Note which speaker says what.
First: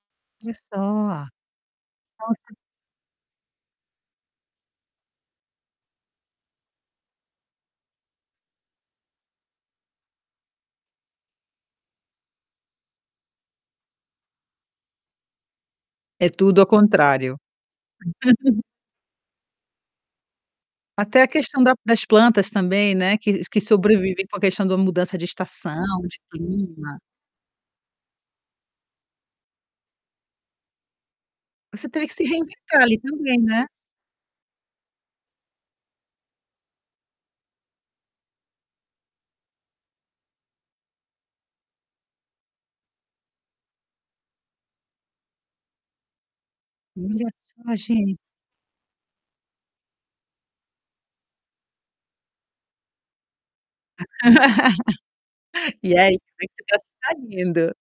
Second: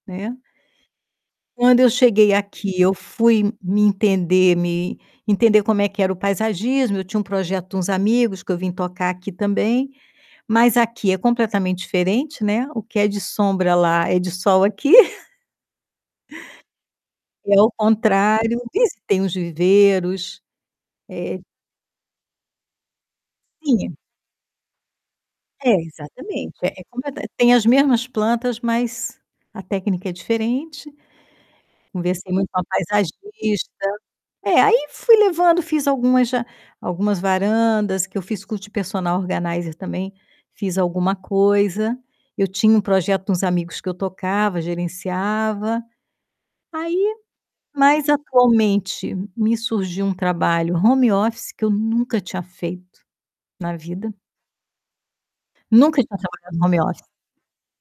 Speaker 1: Né?
Speaker 2: Olha só!
Speaker 1: Quando eu cheguei
Speaker 2: Nossa.
Speaker 1: aqui eu fui me entender me entender como é que era o paisagismo, eu tinha um projeto de uns amigos que eu vim tocar aqui também, mas aqui é completamente diferente, né, o que é de sombra lá é de sol aqui.
Speaker 2: É tudo ao contrário.
Speaker 1: É o contrário, isso tem os viveiros,
Speaker 2: Até a
Speaker 1: eh
Speaker 2: questão da das plantas também, né, que que
Speaker 1: Sim, é.
Speaker 2: sobrevivem com a questão da mudança de
Speaker 1: É
Speaker 2: estação, de
Speaker 1: exatamente, é
Speaker 2: clima.
Speaker 1: completa eh, tem as mesmas plantas mas, a técnica é diferente.
Speaker 2: Você teria que se
Speaker 1: Conversei muito com a
Speaker 2: reinventar ali, também, né?
Speaker 1: paisagista. É, aí fui levando, fiz algumas já algumas varandas que eu fiz curso de personal organizer também, fiz alguma coisa. Eu tinha um projeto com uns amigos que eu tocava, gerenciava. Aí
Speaker 2: Olha só,
Speaker 1: mas
Speaker 2: gen
Speaker 1: atualmente, me surgiu um trabalho home office que eu nunca tinha feito na vida.
Speaker 2: E
Speaker 1: Nunca tinha
Speaker 2: aí, também
Speaker 1: trabalhado
Speaker 2: o
Speaker 1: em home
Speaker 2: negocio
Speaker 1: office.
Speaker 2: tá indo.